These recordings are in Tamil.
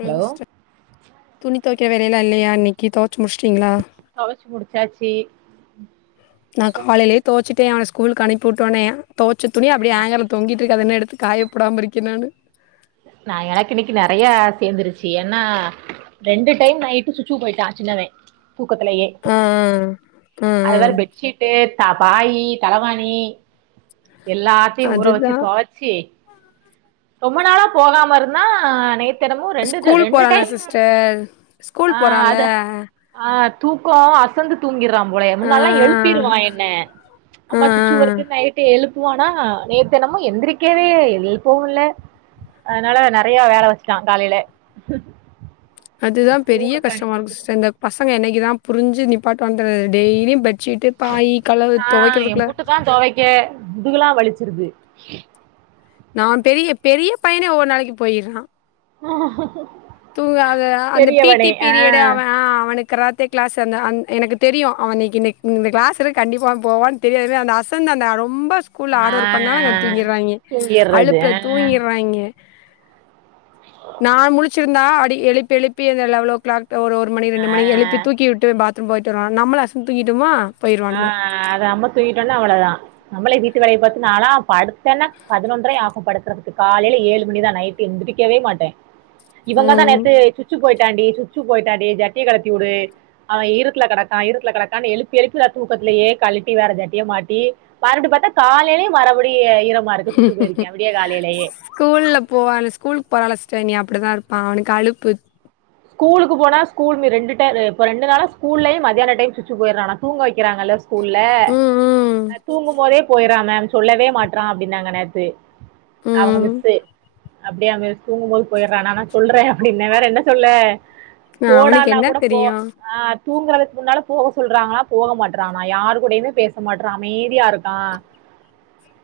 [unintelligible] ஹலோ துணி தொவக்கர வேலையெல்லா இல்லயா இன்னைக்கு தொவச்சு முடிச்சுட்டிங்களா தொவச்சு முடிச்சாச்சு நா காலைலயே தோவச்சுட்டே அவன ஸ்கூலுக்கு அனுப்பி விட்டோனே தோவச்ச துணி அப்படியே ஆங்கர்ல தொங்கிட்டு இருக்கு அது இனோ எடுத்து காயப்போடாம இருக்கே நானு நா எனக்கு இன்னைக்கு நெறைய சேர்ந்துருச்சு என்னா ரெண்டு டைம் நைட்டு சுச்சு போயிட்டா சின்னவே தூக்கத்துலயே ஆ ஆ ஆ அது வேற ஆ பெட்ஷீட்டு த பாயி தலவாணி எல்லாத்தையு ஊற வெச்சு அதுதா தொவச்சி ரொம்ப நாளா போகாம இருந்தா நேத் து என்னமோ ரெண்டு ட ஸ்கூல் ரெண்டு போறான்ல டைம் சிஸ்டர் ஸ்கூல் ஆ போறான்ல அத ஆ ஆ தூக்கோ அசந்து தூங்கிறா போலயே ஆ முன்னல்லா எழுப்பிருவா என்ன ஆ அம்மா சுச்சு வருது நைட்டு எழுப் புவான நேத்து என்னமோ எந்திரிக்கவே எழுப்பவு இல்ல அதனால நெறைய வேல வெச்சுட்ட காலைல அதுதா பெரிய கஷ்டமா இருக்கு சிஸ்டர் இந்த பசங்க என்னைக்கு தா புரிஞ்சு நிப்பாட்டு வான்ற டெய்லியு பெட்ஷீட்டு பாய் கலவு ஆ துவைக்கிறதுக்குள்ள எம்புட்டு தா தொவைக்க முதுகெல்லா வலிச்சிருது நா பெரிய பெரிய பையனே ஓவ்வொரு நாளைக்கி போய்டுறா தூங்காத [unintelligible] அந்த பி பெரியவனே டி ஆ பீரியடு அவ அ அவனுக்கு க்ராத்தே கிளாஸ் என அந் எனக்கு தெரியு அவனுக்கு இன்னிக்கி இந்த கிளாஸ் இருக் கண்டிப்பா அவ போவா தெரியாதுல்ல அந்த அசந்த அந்த ரொம்ப ஸ்கூல்ல ஆ ஹாட் ஒர்க் பண்ணானா இங்க வந்து தூங்கிடுறாங்க தூங்கிர்றது அழுப்புல ஆ தூங்கிடுறாங்க நா முழிச்சிருந்தா அடி எழுப்பி எழுப்பி அந்த லவளோ கிளாக் ஒரு ஒரு மணி ரெண்டு ஆ மணி எழுப்பி தூக்கி விட்டு பாத்ரூம் போய்ட்டு வருவ நம்பளோ அசந் தூக்கிட்டோமா ஆ ஆ அத அம்ப தூங்கிட்டோன அவ்வளோதா நம்மளே வீட்டு வேலைய பாத்து நால்லா படுத்தன்ன பதினொன்றரை ஆகு படுக்கறதுக்கு காலையில ஏழு மணிதா நை ட்டு எந்தரிக்கவே மாட்டே இவ்ங்க தா ம் நேத்து சுச்சு போயிட்டாண்டி சு ச்சு போயிட்டான்டி ஜட்டிய கழட்டியுடு அவ ஈரத்துல கெடக்கா ஈரத்துல கெடக்கான்னு எழுப்பி எழுப்பி [unintelligible] தூக்கத்திலயே கழட்டி வேற ஜட்டிய மாட்டி மறுடி பாத்தா காலைலயு மறுபடியு ஈர மறுக்கா சுச்சு போயிருக்கா விடிய காலைலயே ஸ்கூல்ல போவா ஸ்கூலுக்கு போறான்ல சிஸ்டர் இனி அப்டிதா இருப்பா அவுனுக்கு அலுப்பு ஸ்கூலுக்கு போனா ஸ்கூல் மி ரெண்டு டை இப்ப ரெண்டு நாளா ஸ்கூல்லயு மதியான டைம் சுச்சு போய்றானா தூங்க வெக்கிறாங்கல்ல ஸ்கூல்ல ம் ம் அ தூங்கு போதே போய்றா மேம் சொல்லவே மாட்றா அப்டின்னாங்க நேத்து அவுங்க ம் மிஸ்ஸு அப்டியா மிஸ் தூங்குமோது போய்றானா நா சொல்றே அப்டின்னே வேற என்ன சொல்லே அவனுக்கு போடான்னா என்ன கூட போ தெரியும் ஆ தூங்கறதுக்கு முன்னால போக சொல்றாங்களா போக மாட்றானா யார் கூடயுமே பேச மாட்றா அமைதியா இருக் கா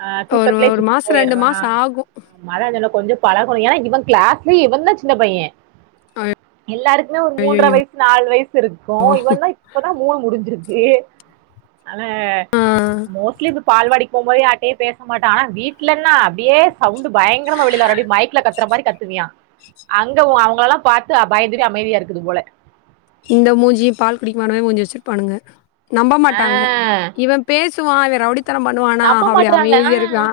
ஆ ஒரு தூக்கத்திலயே ஒரு சுச்சு மாசோ ரெண்டு போய்றா மாசோ ஆகு மழ [unintelligible] கொஞ்சோ பழகணு ஏன்னா இவன் கிளாஸ்லயே இவந்தா சின்னப்பையே எல்லாருக்குமே ஒரு மூன்ற அய்யய்யோ வய்சு நாலு வய்சு இருக்கு இவந்தா இப்பதா மூணு முடிஞ்சிருக்கு ஆனா ஆ மோஸ்ட்லி பால்வாடிக் போமோது யார்ட்டயு பேச மாட்டா ஆனா வீடலன்னா அப்டியே சவுண்டு பயங்கரமா வெளில வரு அப்டி மைக்ல கத்தற மாரி கத்துவியா அங்க ஒ அவுங்களல்லா பாத் து பயந்துட்டு அமைதியா இருக்குது போல இந்த மூஞ்சியு பால் குடிக்குமானே மூஞ்சி வச்சிருப்பானுங்க நம்ப ஆ மாட்டாங்க இவ பேசுவா இவ ரவுடித்தன பண்ணுவானா நம்ப அப்டி மாட்றாங்க ஆ அமைதியா இருப்பா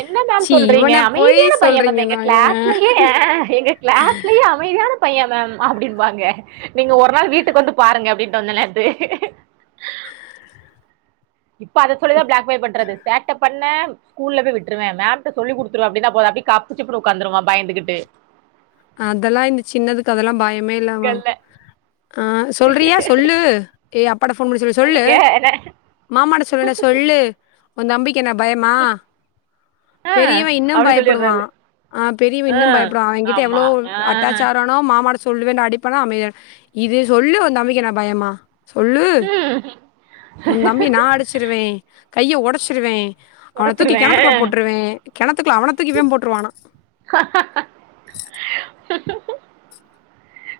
என்ன மேம் ச்சீ சொல்றீங்க இவன போய் அமைதியான பைய்ய மேம் சொல்றீங்க எங்க நாங்க கிளாஸ்லயே ம் எங்க கிளாஸ்லயே அ மைதியான பைய்ய மேம் அப்டிம்பாங்க நீங்க ஒரு நாள் வீட்டுக்கு வந்து பாருங்க அப்டின்னுட்டு வந்த நேத்து இப்ப அத சொல்லித பிளாக் மெயில் பண்றது சேட்ட பண்ண ஸ்கூல்ல போய் விட்ருவே மேம்ட சொல்லி குடுத்துருவ அப்டின்னா போது அப்டியே கப்பு சிப்புன்னு உட்காந்துருவா பயந்துகிட்டு அதெல்லா இந்த சின்னதுக்கு அதெல்லா பயமே இல்லமா கல்ல ஆ சொல்றியா சொல்லூ ஏ அப்பாட்ட ஃபோன் பண்ணி சொல்லு சொல்லு சொல்லிக்க என்ன மாமாட்ட சொல்ற சொல்லு ஒந்தம்பிக்கென்ன பயமா ஆ பெரியவ இன்னு அப்டி பயப்படுவா சொல்லிர்றது ஆ பெரியவ ஆ இன்னு பயப்படுவா அவங்கிட் ஆமா எவ்ளோ ஆ அட்டாச்சாகரா மாமாட்ட சொல்லுவேன் அடிப்பனா அமைதியாயிடு இது சொல்லு ஒந்தம்பிக்கென்ன பயமா சொல்லு ம் ஒந்தம்பிய நா அடிச்சிருவே கைய ஒடச்சிருவே அவனத் தூக்கி கெணத்துக்குள்ள ஒடச்சிருவேன் போட்ருவே கெணத்துக்குள்ள அவனத் தூக்கி இவ போட்டுருவானா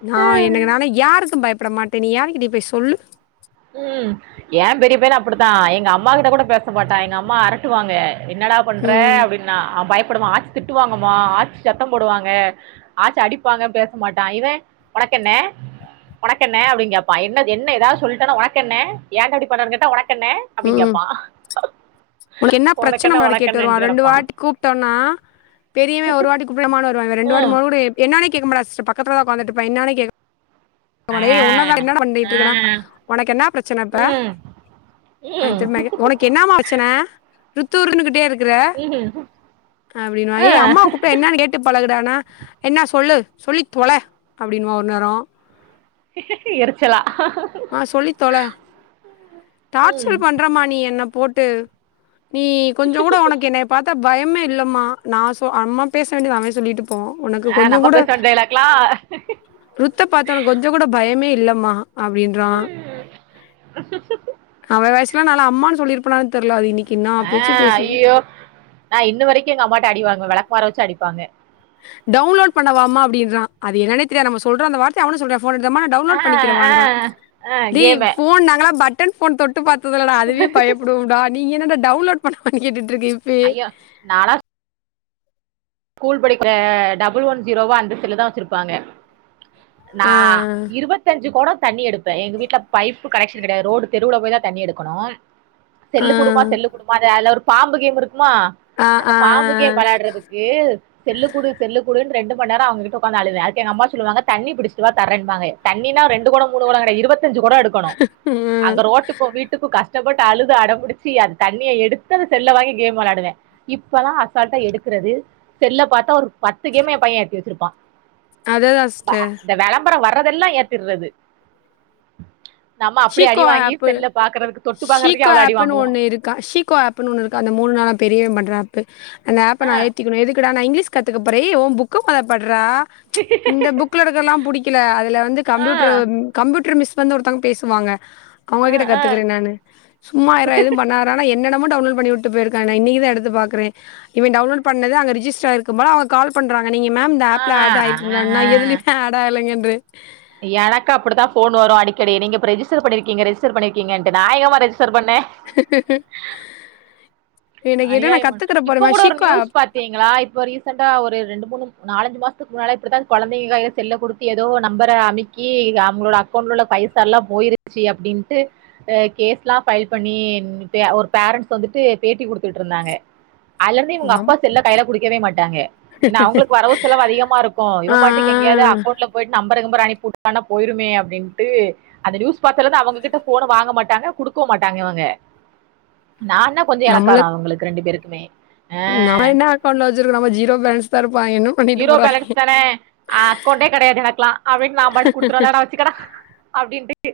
நா என் எனக்கு நா யாருக்கு பயப்பட மாட்டே நீ யாருக்கிட்ட போய் சொல்லு ம் ஏம் பெரிய பையனு அப்படித்தா எங்க அம்மா கிட்ட கூட பேசமாட்டா எங்கம்மா அரட்டுவாங்க என்னடா பன்றே ம் அப்டின்னா பயப்படுவா ஆச்சி திட்டுவாங்கம்மா ஆச்சி சத்தம் போடுவாங்க ஆச்சி அடிப்பாங்க பேசமாட்டா இவ உனக்கென்ன ஒனக்கென்ன அப்படிங்கேப்பா என்ன என்ன ஏதாது சொல்ட்டேனா ஒனக்கென்ன ஏன்டா இப்டி பண்றேங்கேட்டா ஒனக்கென்ன அப்டிங்கேப்பா ஒனக்கென்னா பிரச்சன மாரி கேட்டு வருவா ரெண்டு கெடப்பா வாட்டி கூப்ட்டோனா பெரியவ ஒரு வாட்டி கூப்ட்லொம்மானு வருவ இவ ரெண்டு வாட்டி ம் மூனு வாட்டி கூப்ட்டா என்னானே கேட்க மாட்டா ஸ் பக்கத்துலதா ஒக்காந்துட்ருப்பா என்னானே கேக்க ஆமா டேய் உன்னதா ஆ என்னடா பண்ணிட்ருக்கனா ஆ ஒனக்கென்னா பிரச்சன ப்ப ம் அவ ம் திரும்ப ஒனக்கென்னாமா பிரச்சன ருத்தூர்னுகிட்டே இருக் க்கிற ம் அப்டின்னுவா ஆ ஏ அம்மா கூப்ட்டா என்னான்னு கேட்டு கேட்டுப் பழகுடானா என்னா சொல்லு சொல்லித் தொல அப்டின்னுவா ஒரு நேரோ எரிச்சலா ஆ சொல்லித் தொல ம் டார்ச்சர் பண்றமா நீ என்னப் போட்டு நீ கொஞ்சங்கூட ஒனக்கு என்னய பாத்தா பயமே இல்லம்மா நா சொ நம்ம பேச வேண்டியது அவ சொல்லிட்டு போவா ஒனக்கு ஆ நம்ம கொஞ்சங்கூட பேசுன டைலாக்லா ருத்தப் பாத்தா ஒனக்கு கொஞ்சங்கூட பயமே இல்லம்மா அப்டின்றா அவ வயசலா நால அம்மான்னுல்லிருப்பனானனு தெரியலா அது இனி ஆ ஐயோ ந இன்ன வரைக்கு எங்க அம்மாட்ட அடிவாங்க வெளக்க மர வச்சு அடிப்பாங்க டவுன்லோட் பண்ணாவாமா அப்டின்ற அது என்னேனே தெரியது நம சொல்ற அந்த வார்த்த அவனு சொல்ற போன் எடுத்தாம நா ஆ டவுன்லோட் பண்ணிக்கிற மா ஆ ன்றா ஆ டேய் கேமு போன் நாங்களா பட்டன் போன் தொட் பாத்ததில்ல டா அதுவே பயப்படுவொம்டா நீ என்னட டவுன்லோட் பண்ண [unintelligible] அய்யோ நாலா ஸ்கூல் படிக்கிற டபுள் ஒன் ஜீரோவா அந்த செல்லுதா வச்சிருப்பாங்க நா ஆ. இருபத்தஞ்சு கொட தண்ணி எடுப்ப எங்க வீட்ல பைப்பு கனெக்க்ஷன் கெடையாது ரோடு தெருவுல போய் தா தண்ணி எடுக்கணூ ஆ. செல்லு குடுமா செல்லு குடுமா அத அதுல ஒரு பாம்பு கேம் இருக்குமா ஆ. அந்த ஆ. பாம்பு கேம் வெளையாடுறதுக் [unintelligible] செல்லு குடு செல்லு குடுன்னு ரெண்டு மண் நேரொ அவங்ககிட்ட உக்காந்து அழுத அதுக்கு எங்க அம்மா சொல்லுவாங்க தண்ணி புடுச்சுட்டு வா தரேன்பாங்க தண்ணினா ரெண்டு கொட மூணு கொட கெடையா இருபத்தஞ்சு கொட எடுக்கணு ம். அங்க ரோட்டுக்கு வீட்டுக்கு கஷ் கஷ்டப்பட்டு அலுது அடம்பிடிச்சு அது தண்ணிய எடுத்து அத செல்ல வாங்கி கேம் விளாடுவெ இப்பல்லா அசால்ட்டா எடுக்குறது செல்ல பாத்தா ஒரு பத்து கேம் எம்பைய ஏத்தி வெச்சிருப்பா அதேதா சிஸ்டர் இந்த வெளம்பரம் வர்றதெல்லா ஏத்திர்றது நம்ம அப்டி அடி ஷீக்கோ வாங்கி ஆப்பு செல்ல பாக்குறதுக்கு தொட்டு பாக்குறதுக்கே ஷீக்கோ அவ்ளோ அடி ஆப்ன்னு வாங்குவோ ஒண்ணு இருக்கா ஷீக்கோ ஆப் ப்புனு ஒன்னு இருக்கு அந்த மூணு நாளா பெரியவன் பண்ற ஆப்பு அந்த ஆப்ப நா ஆ ஏத்திக்கணு எதுக்குடானா நா இங்கிலீஷ் கத்துக்கப்போறே ஓ புக்க மொதல்ல பட்றா இந்த புக்ல இருக்கல்லா புடிக்கல அதுல வந்து ஆ கம்ப்யூட்டர் கம்ப்யூட்டர் மிஸ் பண்ண ஒருத்தங்க பேஸ் வாங்க ஆ அவுங்ககிட்ட ஆ கத்துக்கிறே நானு சும்மாயிர்றா எதுவு பண்ணாத ஆனா என்னனமோ டவுன்லோட் பண்ணிவுட்டு போயிருக்கா நா இன்னைக்கி தா எடுத்து பாக்குறே இவன் டவுன்லோடு பண்ணது அங்க ரிஜெஸ்டர் ஆகி இருக்கும் போல அவுங்க கால் பண்றாங்க நீங்க மேம் இந்த ஆ ஆப்ல ஆ ஆட் ஆயிருக்கீங்களான் நா எதுலயுமே ஆட் ஆகலைங்கன்றே எனக்கு அப்புடிதா போன் வரு அடிக்கடி நீங்க இப்ப ரெஜிஸ்டர் பண்ணியிருக்கீங்க ரெஜிஸ்டர் பண்ணிருக்கீங்கன்ட்டு நா எங்கம்மா ரெஜிஸ்டர் பண்ணே இப்ப எனக்கு என்னனா நா கத்துக்குற போறே வஷிக்கோ ஆப் தீங்களா இப்ப ரீசென்டா ஒரு ரெண்டு மூணு நாலஞ்சு மாசத்துக்கு முன்னால இப்புடிதா கொழந்தைங்க கையில செல்ல குடுத் த்து எதோ ஒரு நம்பர அமிக்கி அவுங்களோட அக்கௌண்ட் உள்ள பைசா எல்லா போயிருச்சு அப்டின்ட்டு அ கேஸ்லா ஃபைல் பண்ணி ஒ பே ஒரு பேரண்ட்ஸ் வந்துட்டு பேட்டி குடுத்துட்ருந்தாங்க அதுல இருந்து இவுங்க அப்பா நம் செல்ல கையில குடுக்கவே மாட்டாங்க ஏன்னா அவுங்களுக்கு வரவு செலவு அதிகமா இருக்கு இவன் பாட்டுக்கு எங்கையாது ஆ அக்கௌண்ட்ல போயிட்டு நம்பர கிம்பர அனுப்பி வுட்டுட்டானா போய்ருமே அப்டின்ட்டு அந்த நியூஸ் பாத்துல இருந்து அவங்ககிட்ட ஃபோன வாங்க மாட்டாங்க குடுக்கவு மாட்டாங்க இவங்க நா என்ன கொஞ்சோ எலக்காரோ அவுங்களுக்கு ரெண்டு பேருக்குமே நா ஆஹ் என்னா அக்கௌன்ட்ல வச்சுருக்குறோ நம்ம ஜீரோ போலன்ஸ்தா இருப்பா இன்னு ஜீரோ பேலன்ஸ் தானே அக்கௌன்ட்டே கெடையாது எனக்குலா அப்டின்னு நா பாட்டுக்கு குடுத்துறாதடா வச் சுக்கடா அப்டின்ட்டு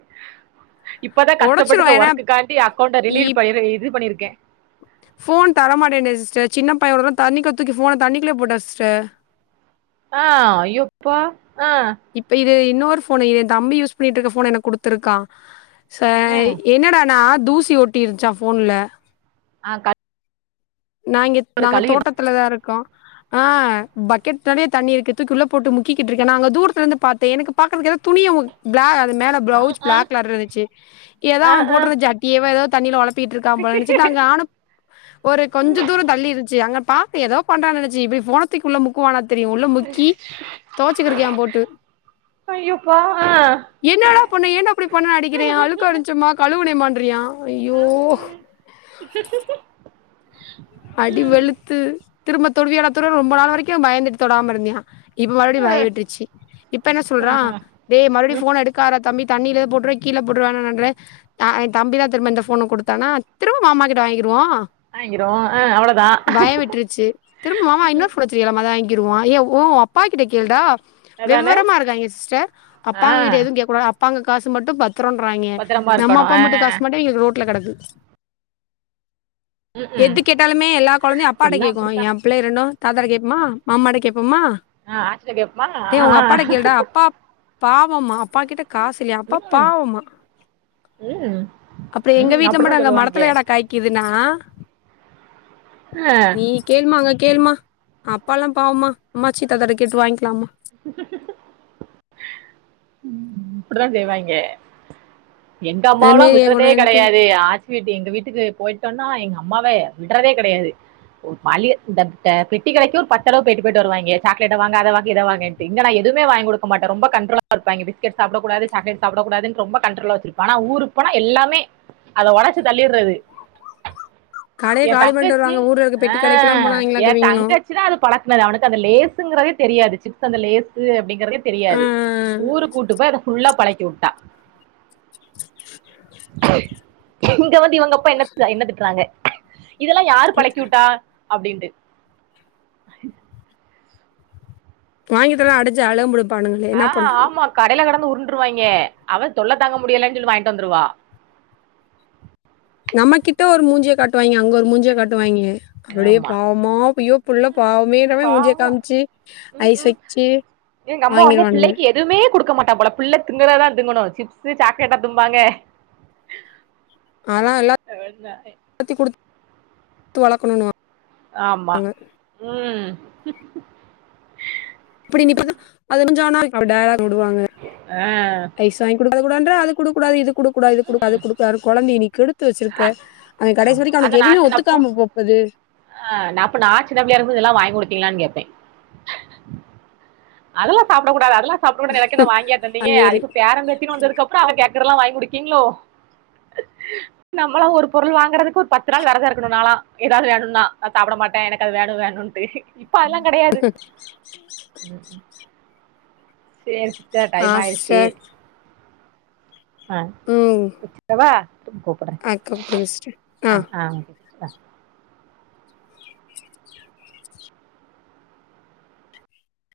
இப்பதா கஷ்டப்பட்டு ஒடச்சிருவா இந்த ஏன்னா ஒர்க்குக் காண்டி அக்கௌண்ட இ ரிலீர் பண்ணி இது பண்ணியிருக்கே ஃபோன் தர மாட்டேன்டே சிஸ்டர் சின்ன பையே ஒரு தறோ தண்ணிக்குள்ள தூக்கி ஃபோன தண்ணிக்குள்ளயே போட்டா சிஸ்டர் ஆ ஆ அய்யோ அப்பா ஆ ஆ இப்ப இது இன்னொரு ஃபோனை இது தம்பி யூஸ் பண்ணிட்ருக்க ஃபோன எனக்கு குடுத்துருக்கா சாய் ம் என்னடானா தூசி ஓட்டிருச்சா ஃபோன்ல ஆ கட் நா இங்கேத் நாங்க தோட்டத் துலதா இருக்கோ ஆ பக்கெட் நெறையா தண்ணி இருக்கு தூக்கி உள்ள போட்டு முக்கிட்டுருக்கே நா அங்க தூரத் இருந்து பாத்தே எனக்கு பாக்குறதுக்கு எதோ துணிய முக் ப்ளா அது மேல ஆ ப்ளவுஸ் ஆ ப்ளாக் கலர்ல இருந்துச்சு எதோ ஆ அவன் ஆ போட்ருந்த [unintelligible] வா எதாது தண்ணில ஒலப் ப்பிகிட்ருக்க போல நெனச்சுட்டு நாங்க ஆனப் ஒரு கொஞ்ச தூரோ தள்ளியிருந்துச்சு அங்க பாத்து எதோ பண்றாங்கன்னு நெனச்சு இப்டி ஃபோன த்திக்குள்ள முக்குவானா தெரியு உள்ள முக்கி தொவச்சுக்கிட்ருக்கா போட் ஐய்யோ அப்பா ஆ ஆ என்னடா பண்ணா ஏன்டா இப்டி பண்ணான்னு அடிக்கிறே அழுக்கா இருந்துச்சுமா கழுவுனே மா இன்றியா ஐயோ [inaudible] அடி வெளுத்து திரும்ப தொடுவியாடா தொடுவியாடா ரொம்ப நாள் வரைக்கு பயந்துட்டு தொடாம இருந்துயா இப்ப மறுபடியு பயோ விட்ருச்சு இப்ப என்ன சொல்றா ஆ டே மறுபடி ம் ஃபோன எடுக்கார்றா தம்பி தண்ணியில எதுவு போட்டுருவ கீழ போட்ருவேன்னன் நன்றே ஆ ஏ தம்பி தா திரும்ப இந்த ஃபோன குடுத்தானா திரும்ப மாமா கிட்ட வாங்கிருவோ வாங்கிருவோ ஆ அவ்ளோ பயோ விட்டுருச்சு திரும்ப மாமா இன்னொர் ஃபோன் வச்சிருக்கலாமே அத வாங்கிருவோ ஏ ஓ அப்பாக்கிட்ட கேள்டா அதான வெவ்வரமா இருக்காய்ங்க சிஸ்டர் ஆ அப்பாங்க கிட்ட எதுவு கேக்கூடாது அப்பாங்க காசு மட்டு பத் ரோராய்ங்கே பத்திரமா நம்ம இருக்கணு அப்பா ஆ மட்டு காசு மாட்டு இவக ரோட்ல கடக்கு ம் ம் எது கேட்டாலுமே எல்லா கொழந்தையு அப்பாட்ட எல்லா கேக்கு அப்படித்தா எ பிள்ளைய ரெண்டு தாத்தாட கேப்மா மாமாட்ட கேப்போம்மா ஆச்சிட்ட கேப் மா அப்பா பாவம்மா அப்பா கிட்ட காசு இல்லையா அப்பா ம் பாவமா ம் அப்ற எங்க ம் வீட்ல அப்படித்தா மட்டு ஏன்டா சொல்லுவாய்ங்க மரத்துலயாட காய்க்குதுன்னா ஆ நீ கேள்மா அங்க கேள்மா அப்பா லா பாவமா அம்மாச்சீ தத்தா கிட்ட கேட்டு வாங்கிக்கலாம்மா ம் அப்டிதா செய்வாங்கே எங்க அதே அம்மாவலா மாரி என் கூட விட்றதே வந்துட்டு கெடையாதை ஆ வீட்டு எங்க வீட்டுக்கு போயிட்டோனா எங்க அம்மாவே விடறதே கெடையாது ஒரு மளிய பெட்டி கடைக்கு ஒரு பத் தடவ பேய்ட்டு பேயிட்டு வருவாங்க சாக்லேட்ட வாங்க அத வாங்க இத வாங்க மேன்ட்டு‌ இங்க நா எதுமே வாங்கி குடுக்க மாட்ட ரொம்ப கண்ட்ரோல இருப்ப பீஸ்கேட் சாப்ட கூடாது சாக்லேட் சாப்ட கூடாதுன்டு ரொம்ப காண்ரோல வச்சிருப் பணா ஊருக் போனா எல்லாமே அத ஒடச்சு தள்ளீட்றது கடையை எ காலி பண்ணிட்டு தங்கச்சி வருவாங்க ஊர்ல இருக்க பெட்டி கடைக்கெல்லாம் ஆஹ் போனாங்களாம் எ இவங்களும் தங்கச் சிதா அத பழக்னது அவனுக்கு அந்த லேசுங்கிறதே தெரியாது சிப்ஸ் அந்தலேஸ் அப்டிங்கறதே தெரியாது ஆஹ் ஊரு கூட்டு போய் அதை ஃபுல்லா பழக்கி உட்டா இங்க வந்து இவங்க அப்பா என்ன என்ன திட்றாங்க இதெல்லா யார் பழக்கிஉட்டா அப்டின்ட்டு வாங்கிதர்லனா அடிச்சு அழம் [unintelligible] ஆஹ் ஆமா கடையில கடந்து உருண்டுருவாய்ங்க அவ தொல்ல தாங்க முடியலைன்னு சொல்லி வாங்கி தந்துருவா நம்ம கிட்ட ஒரு மூஞ்சிய காட்டுவாய்ங்க அங்க ஒரு மூஞ்சிய காட்டுவாய்ங்க அப்டே ஆமா பாவமா ஐயோ புள்ள ம் பாவமேன்றமே முஞ்சிய பாவோ காம்ச்சு ம் ஐஸ் ம் வச்சி எங்க அம்மா ஒட்னே புள்ளைக்கு எதுமே கொடுக்க மாட்டா போல புள்ள திங்குறதா திங்கணு சிப்ஸ் சாக்லேட்டா திம்பாங்க அதா எல் [inaudible] தியு குடுத் [inaudible] து வளக்கணு ஆமா ம் இப்டி நீ பண்ணா அது கொஞ்சோ அது டயலாக் உடுவாங்க ஆ ஐஸ் வாங்க் கொடுக்கடது அது கொடுக்கூடாது இது ம் கொடுக்கூடாது கொழந்தைய நீ‌ கெடுத் த்து வச்சிருக்க அவ கடைசி ஆமா வரைக்கு அத அவனுக்கு நா எதுமே சின்னப்போ ஒத்துக்காம போப்போது ஆ அப்ப நா சின்னப்பிளையா இருக்கும் போது இதல்லா வாங்கி குடுத்தீங்களான்னு கேப்பே அதெல்லா சாப்டக் கூடது அதல்லா சாப்ட கூடாது எனக்கென்ன வாங்கியா தந்தீங்க அது இப்ப பேர பேத்தினு வந்ததுக்கு அப் அ கேக்றல்லா வாங்கி குடுக்கீங்களோ நம்மளா ஒரு பொருள் வாங்குறதுக்கு ஒரு பத்து நாள் வெரதோ இருக்கணு நாலா எதாவது வேணுன்னா சாப்ட மாட்ட எனக்கு அது வேணு வேணுனு பேசிக் [inaudible] சேரி சிஸ்டர் ஆ டைம் ஆயிருச்சு சிஸ்டர். ஆ ம். வச்சிடவா கூப்பட்ர அ கூப்பிடுங்க சிஸ்டர். ஆ ஆ ஓகே சிஸ்டர் ஆ